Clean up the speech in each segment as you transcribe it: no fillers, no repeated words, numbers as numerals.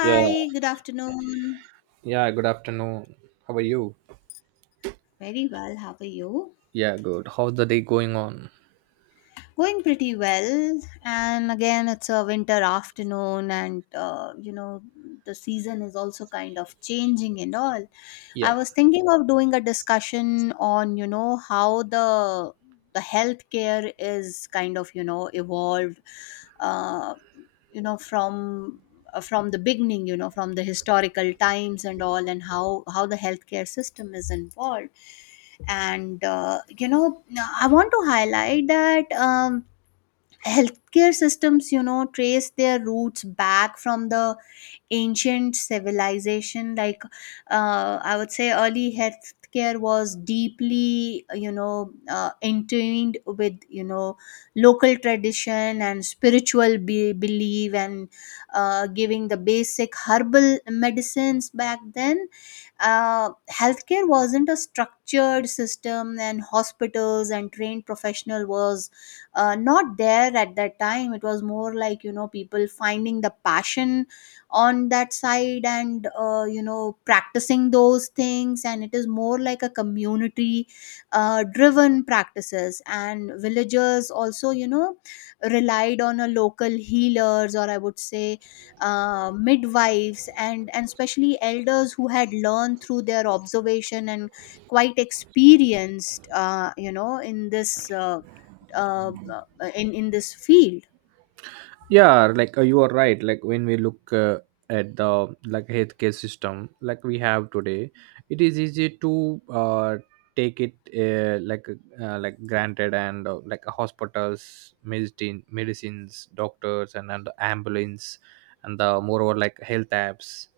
Yeah, good afternoon. yeah, good afternoon. How are you? Very well, how are you? Yeah, good. How's the day going on? Going pretty well. And again, it's a winter afternoon, and the season is also kind of changing and all. I Yeah, was thinking of doing a discussion on, how the healthcare is kind of, evolved uh, you know, from from the beginning, from the historical times and all, and how the healthcare system is involved. And you know I want to highlight that healthcare systems trace their roots back from the ancient civilization like I would say early healthcare was deeply entwined with local tradition and spiritual belief and giving the basic herbal medicines back then. Healthcare wasn't a structured system and hospitals and trained professional was not there at that time. It was more like people finding the passion on that side and practicing those things, and it is more like a community driven practices, and villagers also relied on a local healers or I would say midwives and especially elders who had learned through their observation and quite experienced uh, in this field. yeah, like you are right. Like when we look at the like healthcare system like we have today, it is easy to take it uh, like like granted, and like hospitals, medicines, doctors, and ambulance, and the moreover like health apps,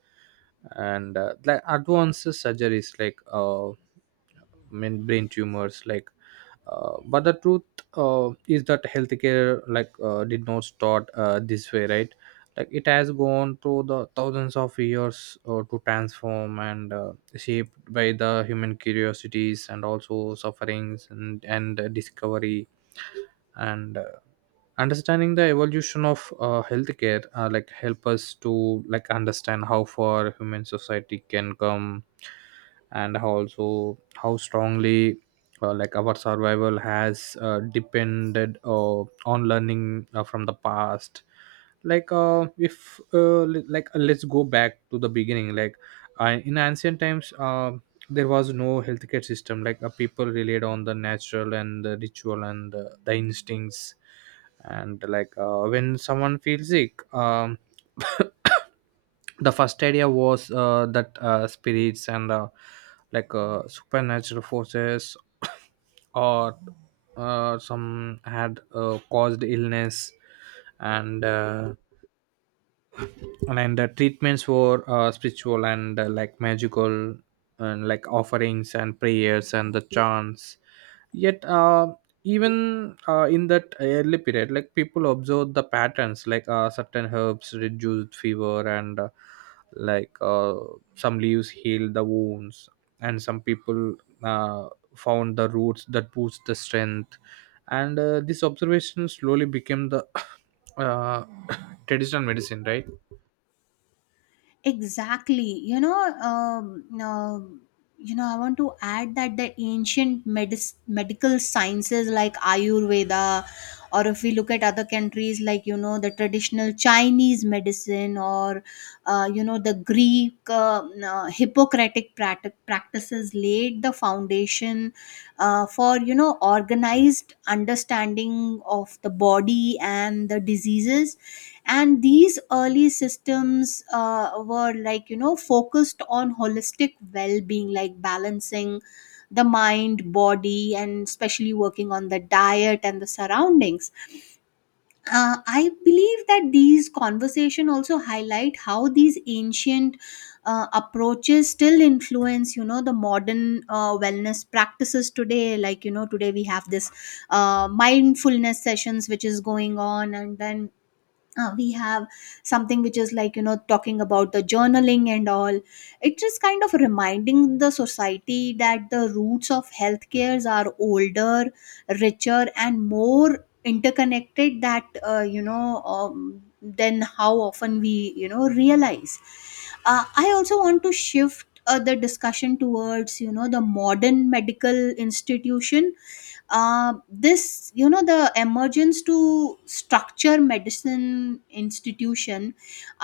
and like advanced surgeries, like I mean brain tumors, like but the truth is that healthcare like did not start this way, right? Like it has gone through the thousands of years to transform and shaped by the human curiosities and also sufferings and discovery, and understanding the evolution of healthcare like help us to like understand how far human society can come, and how also how strongly like our survival has depended on learning from the past. Like if like let's go back to the beginning. Like in ancient times, there was no healthcare system. Like people relied on the natural and the ritual and the instincts. And like when someone feels sick, the first idea was that spirits and like supernatural forces or some had caused illness. And and the treatments were spiritual and like magical, and like offerings and prayers and the chants. Yet even in that early period, like people observed the patterns. Like certain herbs reduced fever, and like some leaves heal the wounds, and some people uh, found the roots that boost the strength. And this observation slowly became the uh, traditional medicine, right? Exactly. you know um, um, I want to add that the ancient medical sciences like ayurveda, or if we look at other countries like the traditional Chinese medicine, or the Greek hippocratic practices laid the foundation for organized understanding of the body and the diseases. And these early systems were like focused on holistic well-being, like balancing the mind, body, and especially working on the diet and the surroundings. I believe that these conversation also highlight how these ancient approaches still influence the modern wellness practices today. Like today we have this mindfulness sessions which is going on, and then we have something which is like talking about the journaling and all. It is kind of reminding the society that the roots of healthcares are older, richer, and more interconnected that than how often we realize. I also want to shift the discussion towards the modern medical institution. This the emergence to structure medicine institution,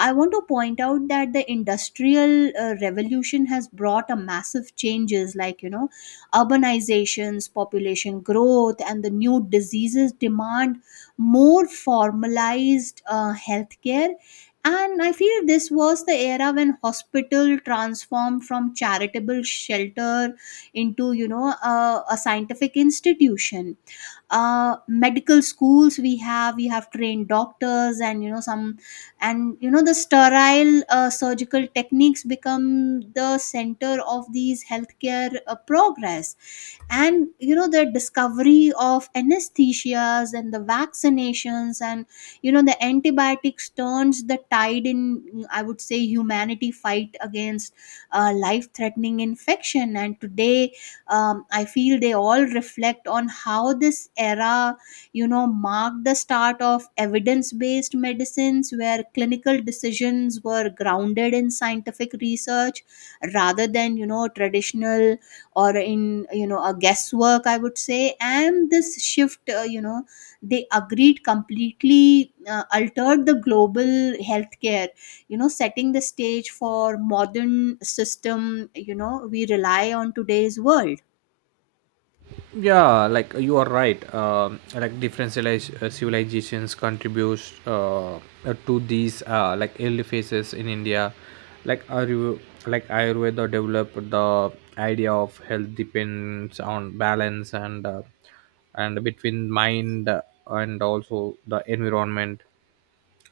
I want to point out that the industrial revolution has brought a massive changes, like urbanizations, population growth, and the new diseases demand more formalized healthcare. And I feel this was the era when hospital transformed from charitable shelter into a scientific institution. Medical schools, we have trained doctors and some, and the sterile surgical techniques become the center of these healthcare progress. And the discovery of anesthesias and the vaccinations and the antibiotics turns the tide in, I would say, humanity fight against life threatening infection. And today I feel they all reflect on how this era marked the start of evidence based medicines where clinical decisions were grounded in scientific research rather than traditional or in a guesswork, I would say. And this shift they agreed completely altered the global healthcare, setting the stage for modern system we rely on today's world. Yeah, like you are right. Like different civilizations contributes to these like early phases. In India, like Ayurveda developed the idea of health depends on balance and and between mind and also the environment.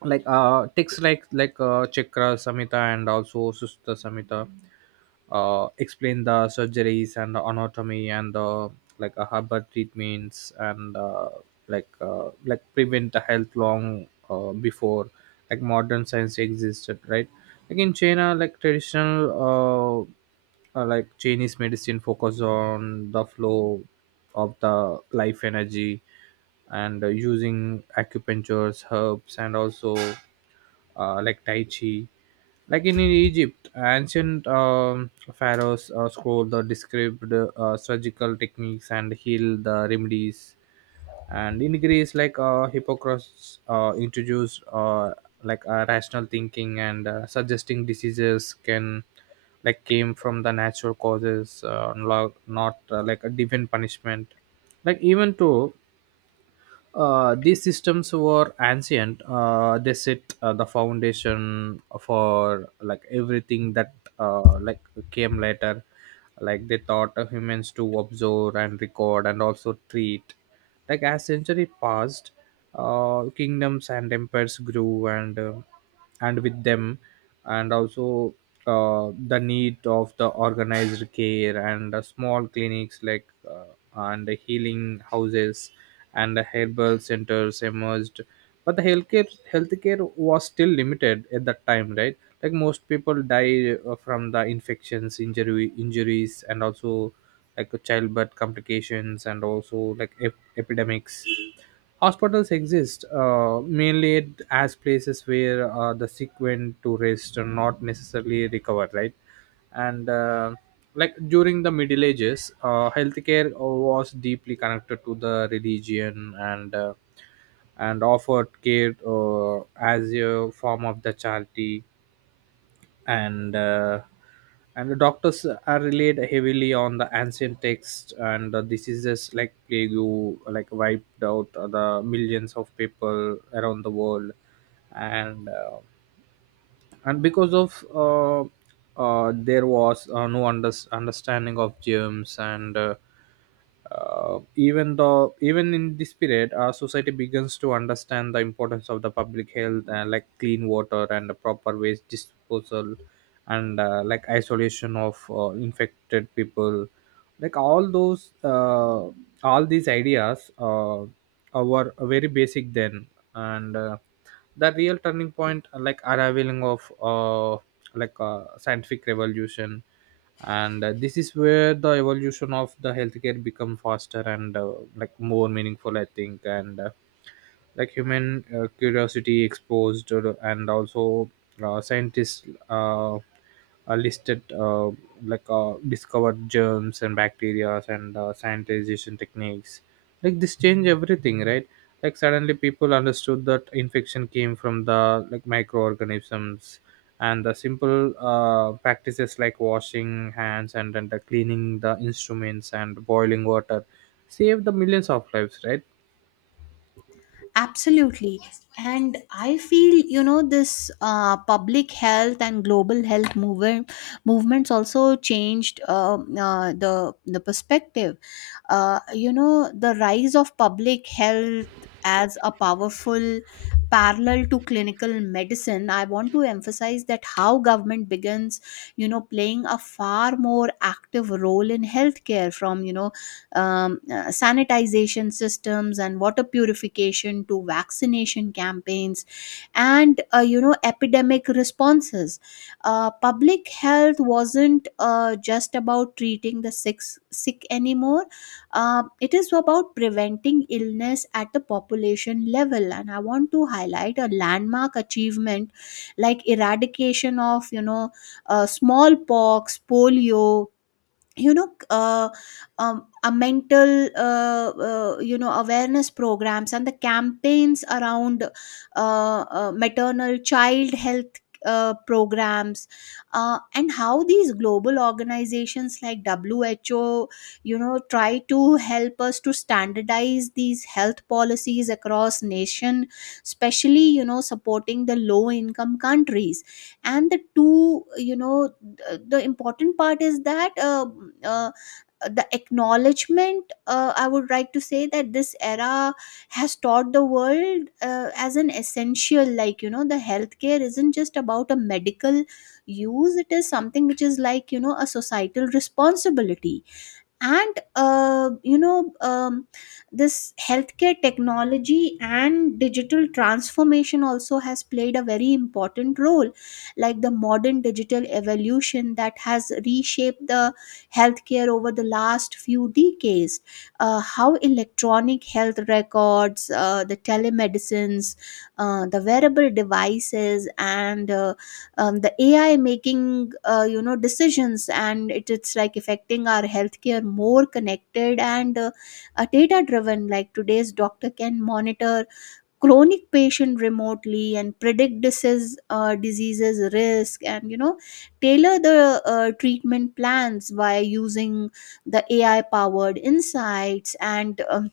Like texts like Chakra Samhita and also Susta Samhita explain the surgeries and the anatomy and the like herbal treatments and like prevent the health long before like modern science existed, right? Like in China, like traditional like Chinese medicine focus on the flow of the life energy, and using acupunctures, herbs, and also like Tai Chi. Like in Egypt, ancient pharaohs scroll the described surgical techniques and heal the remedies. And in Greece, like Hippocrates introduced like rational thinking and suggesting diseases can like came from the natural causes, not like a divine punishment. Like even though these systems were ancient, they set the foundation for like everything that like came later. Like they taught humans to observe and record and also treat. Like as century passed, kingdoms and empires grew, and and with them, and also the need of the organized care, and small clinics like and healing houses and herbal centers emerged. But the healthcare was still limited at that time, right? Like most people die from the infections, injury injuries, and also like childbirth complications, and also like epidemics. Hospitals exist mainly as places where the sick went to rest and not necessarily recover, right? And like during the Middle Ages, healthcare was deeply connected to the religion, and and offered care as a form of the charity. And and the doctors are relied heavily on the ancient texts, and the diseases like plague you like wiped out the millions of people around the world. And and because of there was no understanding of germs. And even though even in this period, our society begins to understand the importance of the public health, like clean water and the proper waste disposal, and like isolation of infected people. Like all those all these ideas were very basic then. And the real turning point like arriving of like scientific revolution. And this is where the evolution of the healthcare become faster and like more meaningful, I think. And like human curiosity exposed, and also scientists uh, listed like discovered germs and bacteria and sanitization techniques. Like this changed everything, right? Like suddenly people understood that infection came from the like microorganisms, and the simple practices like washing hands, and the cleaning the instruments and boiling water saved the millions of lives, right? Absolutely. And I feel, this public health and global health movements also changed the perspective. The rise of public health as a powerful parallel to clinical medicine, I want to emphasize that how government begins, you know, playing a far more active role in healthcare from, sanitization systems and water purification to vaccination campaigns and epidemic responses. Public health wasn't just about treating the sick anymore. It is about preventing illness at the population level. And I want to highlight a landmark achievement like eradication of you know smallpox, polio, you know uh, a mental awareness programs and the campaigns around maternal child health programs, and how these global organizations like WHO try to help us to standardize these health policies across nation, especially supporting the low income countries. And the two the important part is that uh, the acknowledgement, I would like to say that this era has taught the world as an essential, like the healthcare isn't just about a medical use, it is something which is like a societal responsibility. And this healthcare technology and digital transformation also has played a very important role. Like the modern digital evolution that has reshaped the healthcare over the last few decades, how electronic health records, the telemedicines, the wearable devices, and the AI making decisions, and it's like affecting our healthcare more connected and data driven. Like today's doctor can monitor chronic patient remotely and predict diseases risk, and tailor the treatment plans by using the AI powered insights. And um,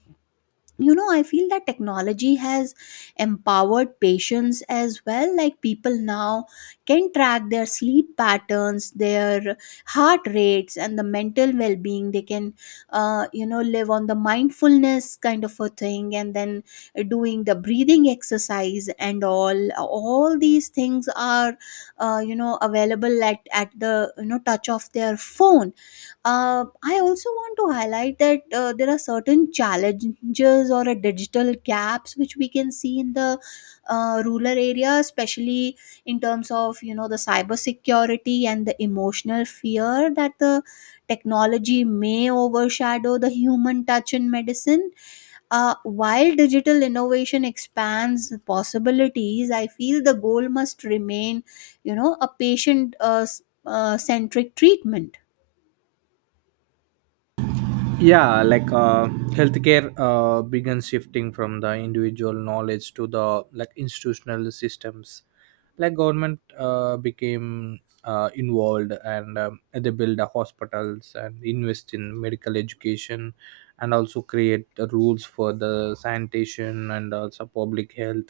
you know I feel that technology has empowered patients as well. Like people now can track their sleep patterns, their heart rates, and the mental well-being. They can live on the mindfulness kind of a thing, and then doing the breathing exercise, and all these things are available at the touch of their phone. I also want to highlight that there are certain challenges or a digital gaps which we can see in the rural area, especially in terms of the cyber security and the emotional fear that the technology may overshadow the human touch in medicine. While digital innovation expands possibilities, I feel the goal must remain a patient centric treatment. Yeah, like healthcare began shifting from the individual knowledge to the like institutional systems. Like government became involved, and they build the hospitals and invest in medical education, and also create the rules for the sanitation and also public health.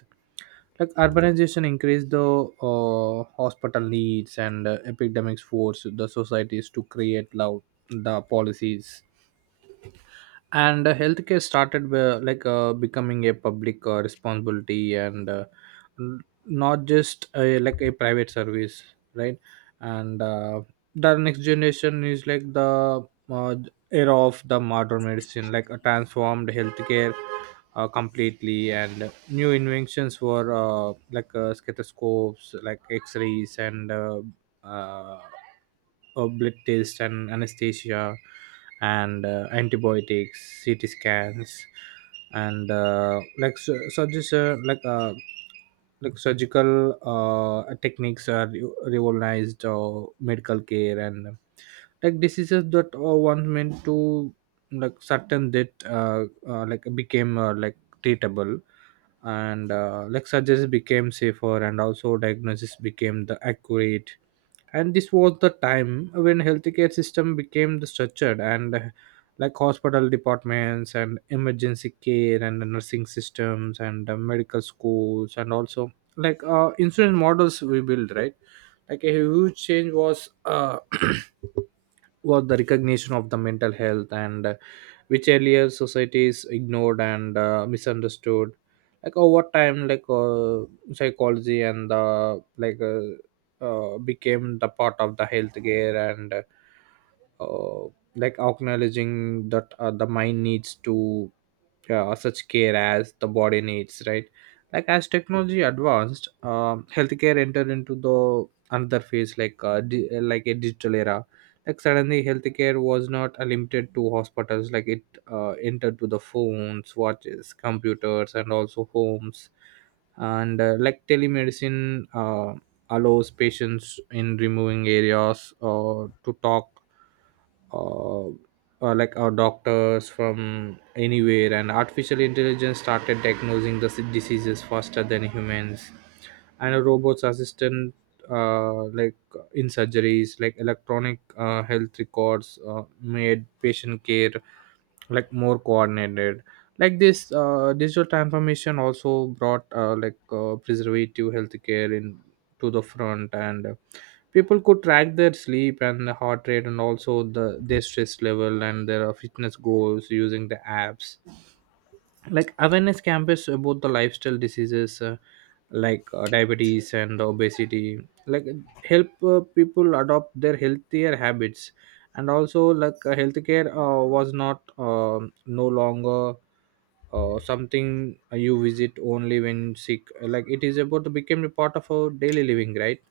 Like urbanization increased the hospital needs, and epidemics forced the societies to create loud the policies, and healthcare started like becoming a public responsibility, and not just a, like a private service, right? And the next generation is like the uh, era of the modern medicine. Like transformed healthcare completely, and new inventions were like stethoscopes, like x-rays and uh, blood test and anesthesia and antibiotics, CT scans, and like surges, like surgical techniques are revolutionized medical care. And like diseases that once meant to like certain that like became like treatable, and like surgeries became safer and also diagnosis became the accurate. And this was the time when healthcare system became the structured, and like hospital departments and emergency care and the nursing systems and medical schools and also like insurance models we build, right? Like a huge change was was the recognition of the mental health, and which earlier societies ignored and misunderstood. Like over time, like psychology and the like became the part of the healthcare, and uh, like acknowledging that the mind needs to such care as the body needs, right? Like as technology advanced, healthcare entered into the another phase. Like like a digital era. Like suddenly healthcare was not limited to hospitals. Like it entered to the phones, watches, computers, and also homes. And like telemedicine allows patients in removing areas to talk uh, like our doctors from anywhere, and artificial intelligence started diagnosing the diseases faster than humans, and a robot's assistant like in surgeries, like electronic health records made patient care like more coordinated. Like this digital transformation also brought like preservative healthcare in to the front, and people could track their sleep and the heart rate and also the their stress level and their fitness goals using the apps. Like awareness campaigns about the lifestyle diseases, like diabetes and obesity, like help people adopt their healthier habits. And also like healthcare was not no longer something you visit only when sick. Like it is about to become a part of our daily living, right?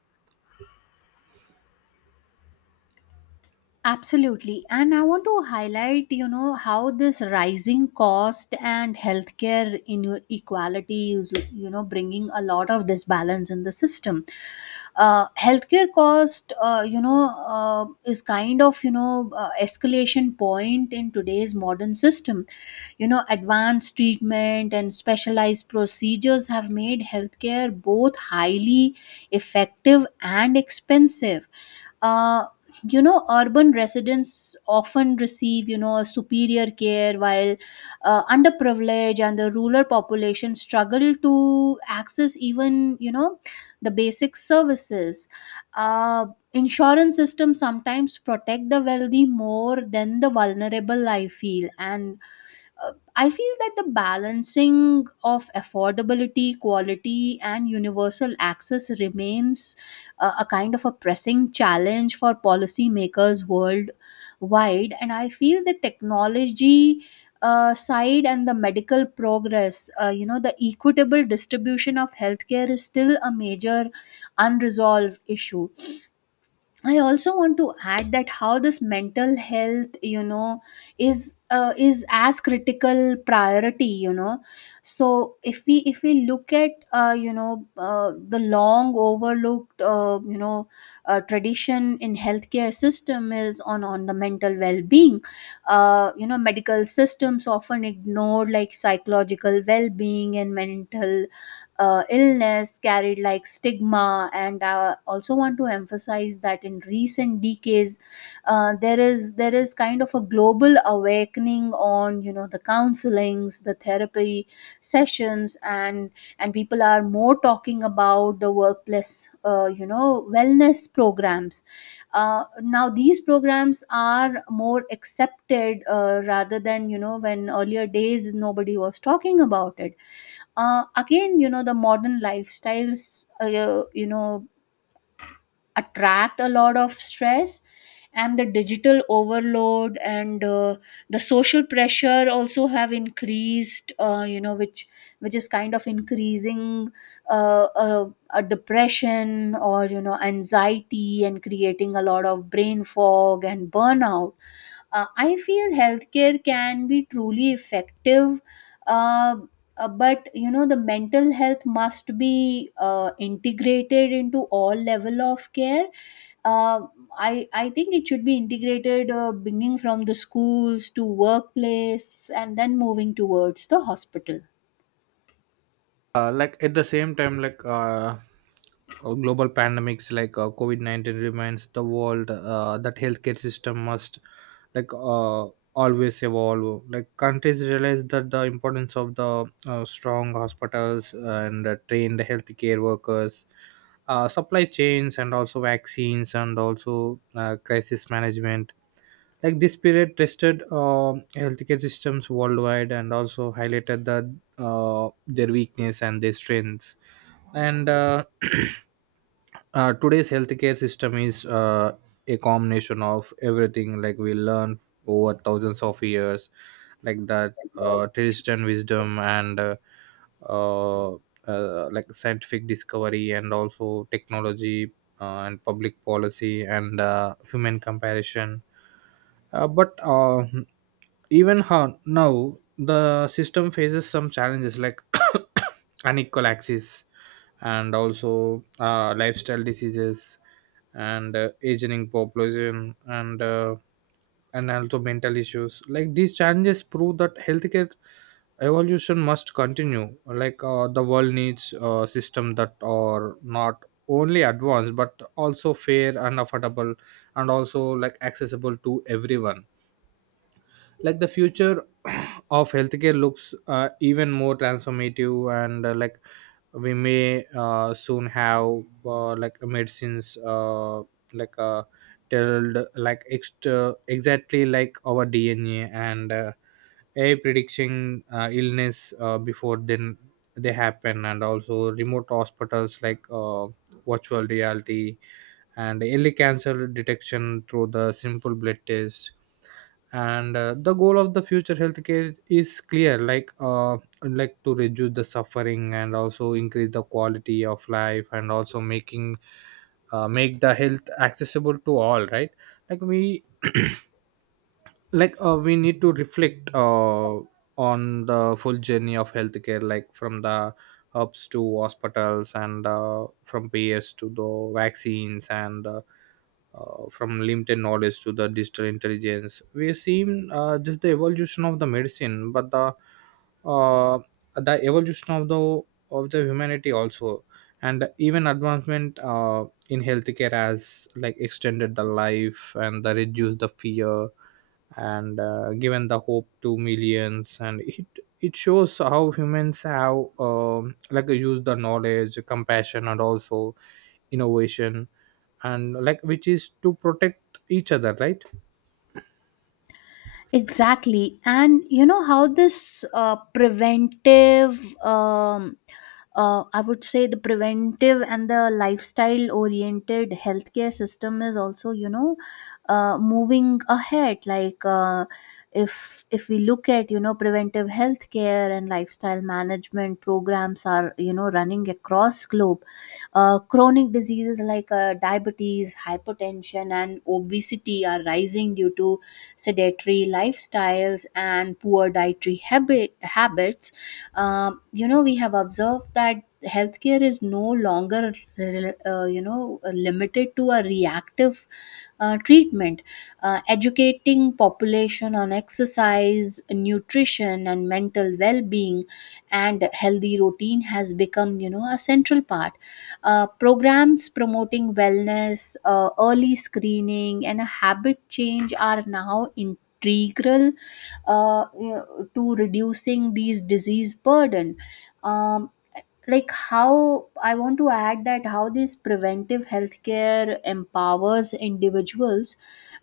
Absolutely. And I want to highlight, how this rising cost and healthcare inequality is, bringing a lot of disbalance in the system. Healthcare cost, is kind of, escalation point in today's modern system. You know, advanced treatment and specialized procedures have made healthcare both highly effective and expensive. Uh, Urban residents often receive a superior care, while underprivileged and the rural population struggle to access even the basic services. uh, Insurance systems sometimes protect the wealthy more than the vulnerable, I feel. And I feel that the balancing of affordability, quality, and universal access remains a kind of a pressing challenge for policymakers worldwide. And I feel the technology side and the medical progress, the equitable distribution of healthcare is still a major unresolved issue. I also want to add that how this mental health, is as critical priority, you know. So if we look at the long overlooked tradition in healthcare system is on the mental well being. You know, medical systems often ignore like psychological well being and mental illness carried like stigma. And I also want to emphasize that in recent decades there is kind of a global awakening on the counselings, the therapy sessions, and people are more talking about the workplace wellness programs. Now these programs are more accepted rather than when earlier days nobody was talking about it. Again, the modern lifestyles attract a lot of stress, and the digital overload, and the social pressure also have increased, which is kind of increasing uh, uh, a depression or anxiety, and creating a lot of brain fog and burnout. Uh, I feel healthcare can be truly effective, uh, but the mental health must be integrated into all level of care. Uh, I think it should be integrated beginning from the schools to workplace, and then moving towards the hospital. Like at the same time, like global pandemics like COVID-19 reminds the world that healthcare system must like always evolve. Like countries realize that the importance of the strong hospitals and trained healthcare workers, supply chains, and also vaccines, and also crisis management. Like this period tested healthcare systems worldwide and also highlighted the their weakness and their strengths. And today's healthcare system is a combination of everything like we learn over thousands of years, like that traditional wisdom and like scientific discovery and also technology and public policy and human comparison. But even how now the system faces some challenges like unequal access, and also lifestyle diseases, and aging population, and and also mental issues. Like these challenges prove that healthcare evolution must continue. Like the world needs a system that are not only advanced but also fair and affordable, and also like accessible to everyone. Like the future of healthcare looks even more transformative, and like we may soon have like medicines like tailored like extra exactly like our DNA, and AI predicting illness before then they happen, and also remote hospitals, like virtual reality and early cancer detection through the simple blood test. And the goal of the future healthcare is clear, like to reduce the suffering and also increase the quality of life, and also making make the health accessible to all. Right, like we like we need to reflect on the full journey of healthcare, like from the hubs to hospitals, and from ps to the vaccines, and from limited knowledge to the digital intelligence. We have seen just the evolution of the medicine, but the uh, the evolution of the humanity also. And even advancement in healthcare has like extended the life and the reduced the fear, and given the hope to millions. And it shows how humans have like used the knowledge, compassion, and also innovation, and like which is to protect each other, right? Exactly. And you know how this preventive, um, I would say the preventive and the lifestyle oriented healthcare system is also, moving ahead. Like, if we look at preventive healthcare and lifestyle management programs are running across globe. Chronic diseases like diabetes, hypertension, and obesity are rising due to sedentary lifestyles and poor habits. We have observed that healthcare is no longer, limited to a reactive treatment. Educating population on exercise, nutrition, and mental well-being and healthy routine has become, a central part. Programs promoting wellness, early screening, and a habit change are now integral uh, you know, to reducing these disease burden. Um, like how I want to add that how this preventive healthcare empowers individuals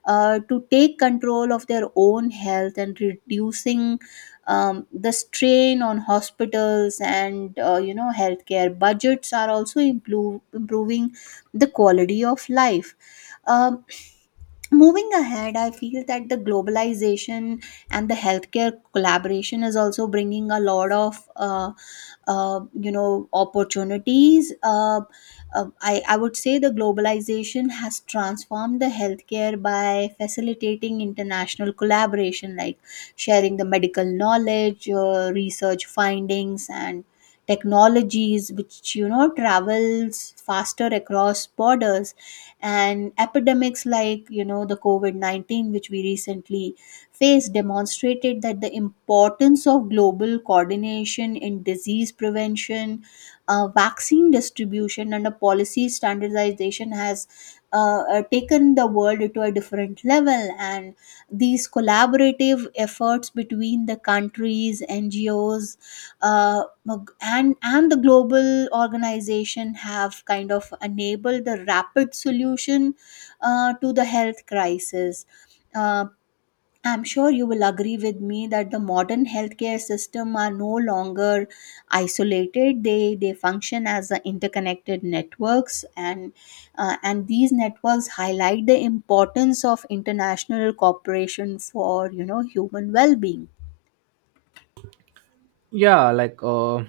to take control of their own health, and reducing the strain on hospitals, and healthcare budgets are also improving the quality of life. um, Moving ahead, I feel that the globalization and the healthcare collaboration is also bringing a lot of, opportunities. I would say the globalization has transformed the healthcare by facilitating international collaboration, like sharing the medical knowledge, research findings, and technologies, which, travels faster across borders. And epidemics like the covid-19, which we recently faced, demonstrated that the importance of global coordination in disease prevention, vaccine distribution, and a policy standardization has taken the world to a different level. And these collaborative efforts between the countries, ngos, uh, and the global organization have kind of enabled the rapid solution to the health crisis. Uh, I'm sure you will agree with me that the modern healthcare system are no longer isolated. They function as a interconnected networks, and these networks highlight the importance of international cooperation for human well-being. Yeah, like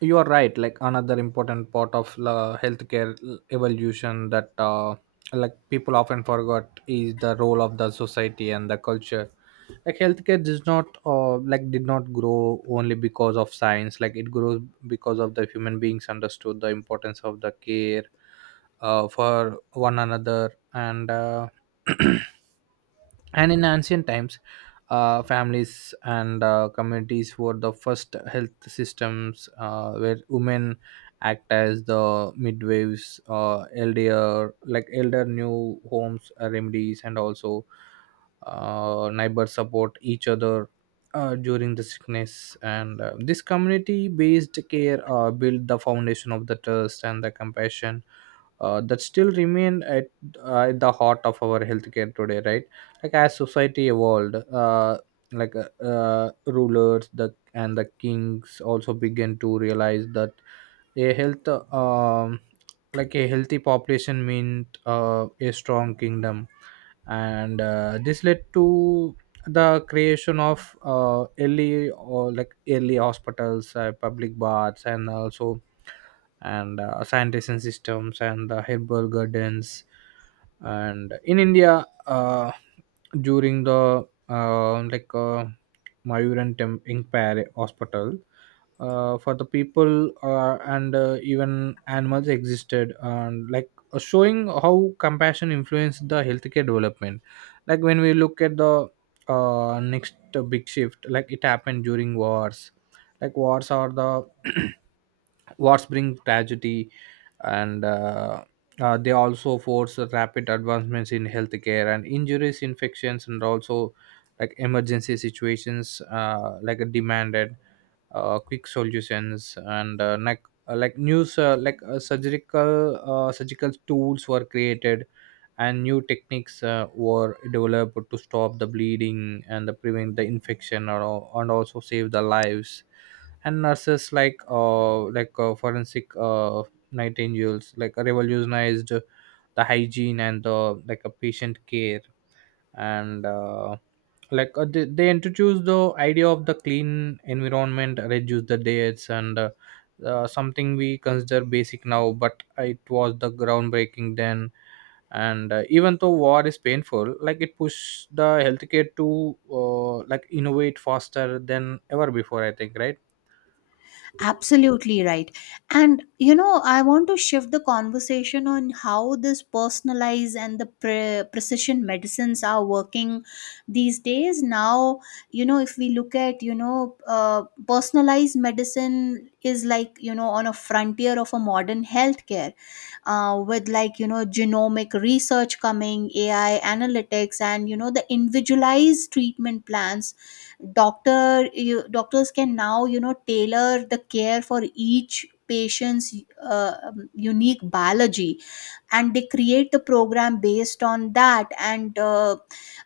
you are right, like another important part of la healthcare evolution that like people often forgot is the role of the society and the culture. Like healthcare does not like did not grow only because of science, like it grows because of the human beings understood the importance of the care for one another. And and in ancient times, families and communities were the first health systems, where women act as the midwives, elder new homes, remedies, and also neighbors support each other during the sickness. And this community based care built the foundation of the trust and the compassion that still remain at the heart of our healthcare today, right? Like as society evolved, rulers the and the kings also began to realize that a health, um, a healthy population meant a strong kingdom, and this led to the creation of early or like early hospitals, public baths, and also and sanitation systems and the herbal gardens. And in India, during the like Mayuran Imperial Hospital for the people and even animals existed, and like showing how compassion influenced the healthcare development. Like when we look at the next big shift, like it happened during wars. Like wars are the wars bring tragedy, and they also force rapid advancements in healthcare. And injuries, infections, and also like emergency situations like demanded quick solutions. And like news like surgical surgical tools were created, and new techniques were developed to stop the bleeding and the prevent the infection, and also save the lives. And nurses, like forensic nightingales, like revolutionized the hygiene and the like a patient care. And they they introduce the idea of the clean environment, reduce the dates. And something we consider basic now, but it was the groundbreaking then. And even though war is painful, like it pushed the healthcare to like innovate faster than ever before, I think, right? Absolutely right. And you know, I want to shift the conversation on how this personalized and the precision medicines are working these days. Now, you know, if we look at, you know, personalized medicine is like, on a frontier of a modern healthcare with like, genomic research coming, AI analytics, and, the individualized treatment plans, doctors can now tailor the care for each patient's unique biology, and they create the program based on that. And uh,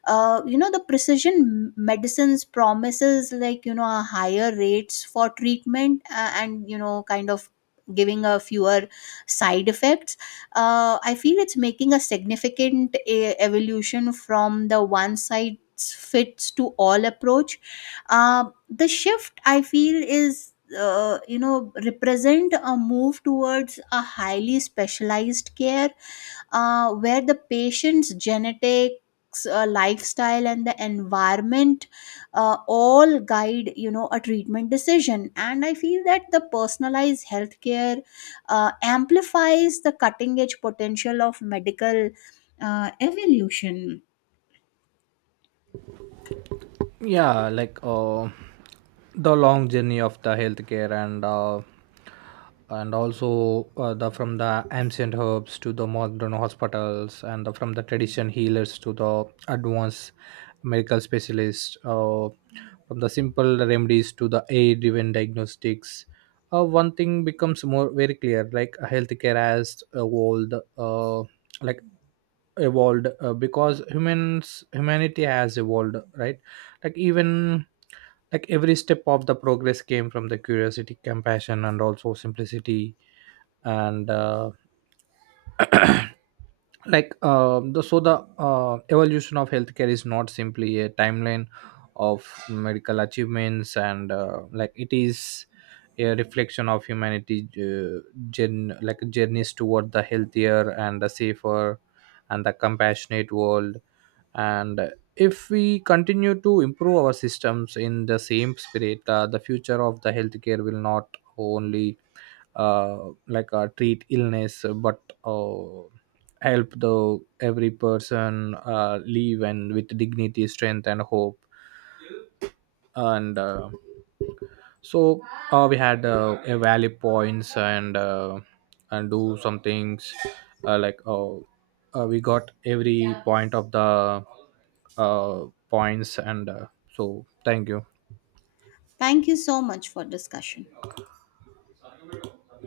uh, you know the precision medicines promises like a higher rates for treatment and kind of giving a fewer side effects. I feel it's making a significant evolution from the one size fits to all approach. uh, the shift I feel is represent a move towards a highly specialized care where the patient's genetics, lifestyle, and the environment all guide a treatment decision. And I feel that the personalized healthcare amplifies the cutting edge potential of medical evolution. Yeah, like the long journey of the healthcare, and also the from the ancient herbs to the modern hospitals, and the, from the tradition healers to the advanced medical specialists, from the simple remedies to the aid driven diagnostics, one thing becomes more very clear, like healthcare has evolved, uh, like because humans humanity has evolved, right? Like even like every step of the progress came from the curiosity, compassion, and also simplicity. And like the so the evolution of healthcare is not simply a timeline of medical achievements. And like it is a reflection of humanity, journeys toward the healthier and the safer and the compassionate world. And if we continue to improve our systems in the same spirit, the future of the healthcare will not only uh, treat illness, but help the every person live and with dignity, strength, and hope. And so we had a valley points, and do some things, uh, like uh, we got every point of the points, and so thank you. Thank you so much for discussion.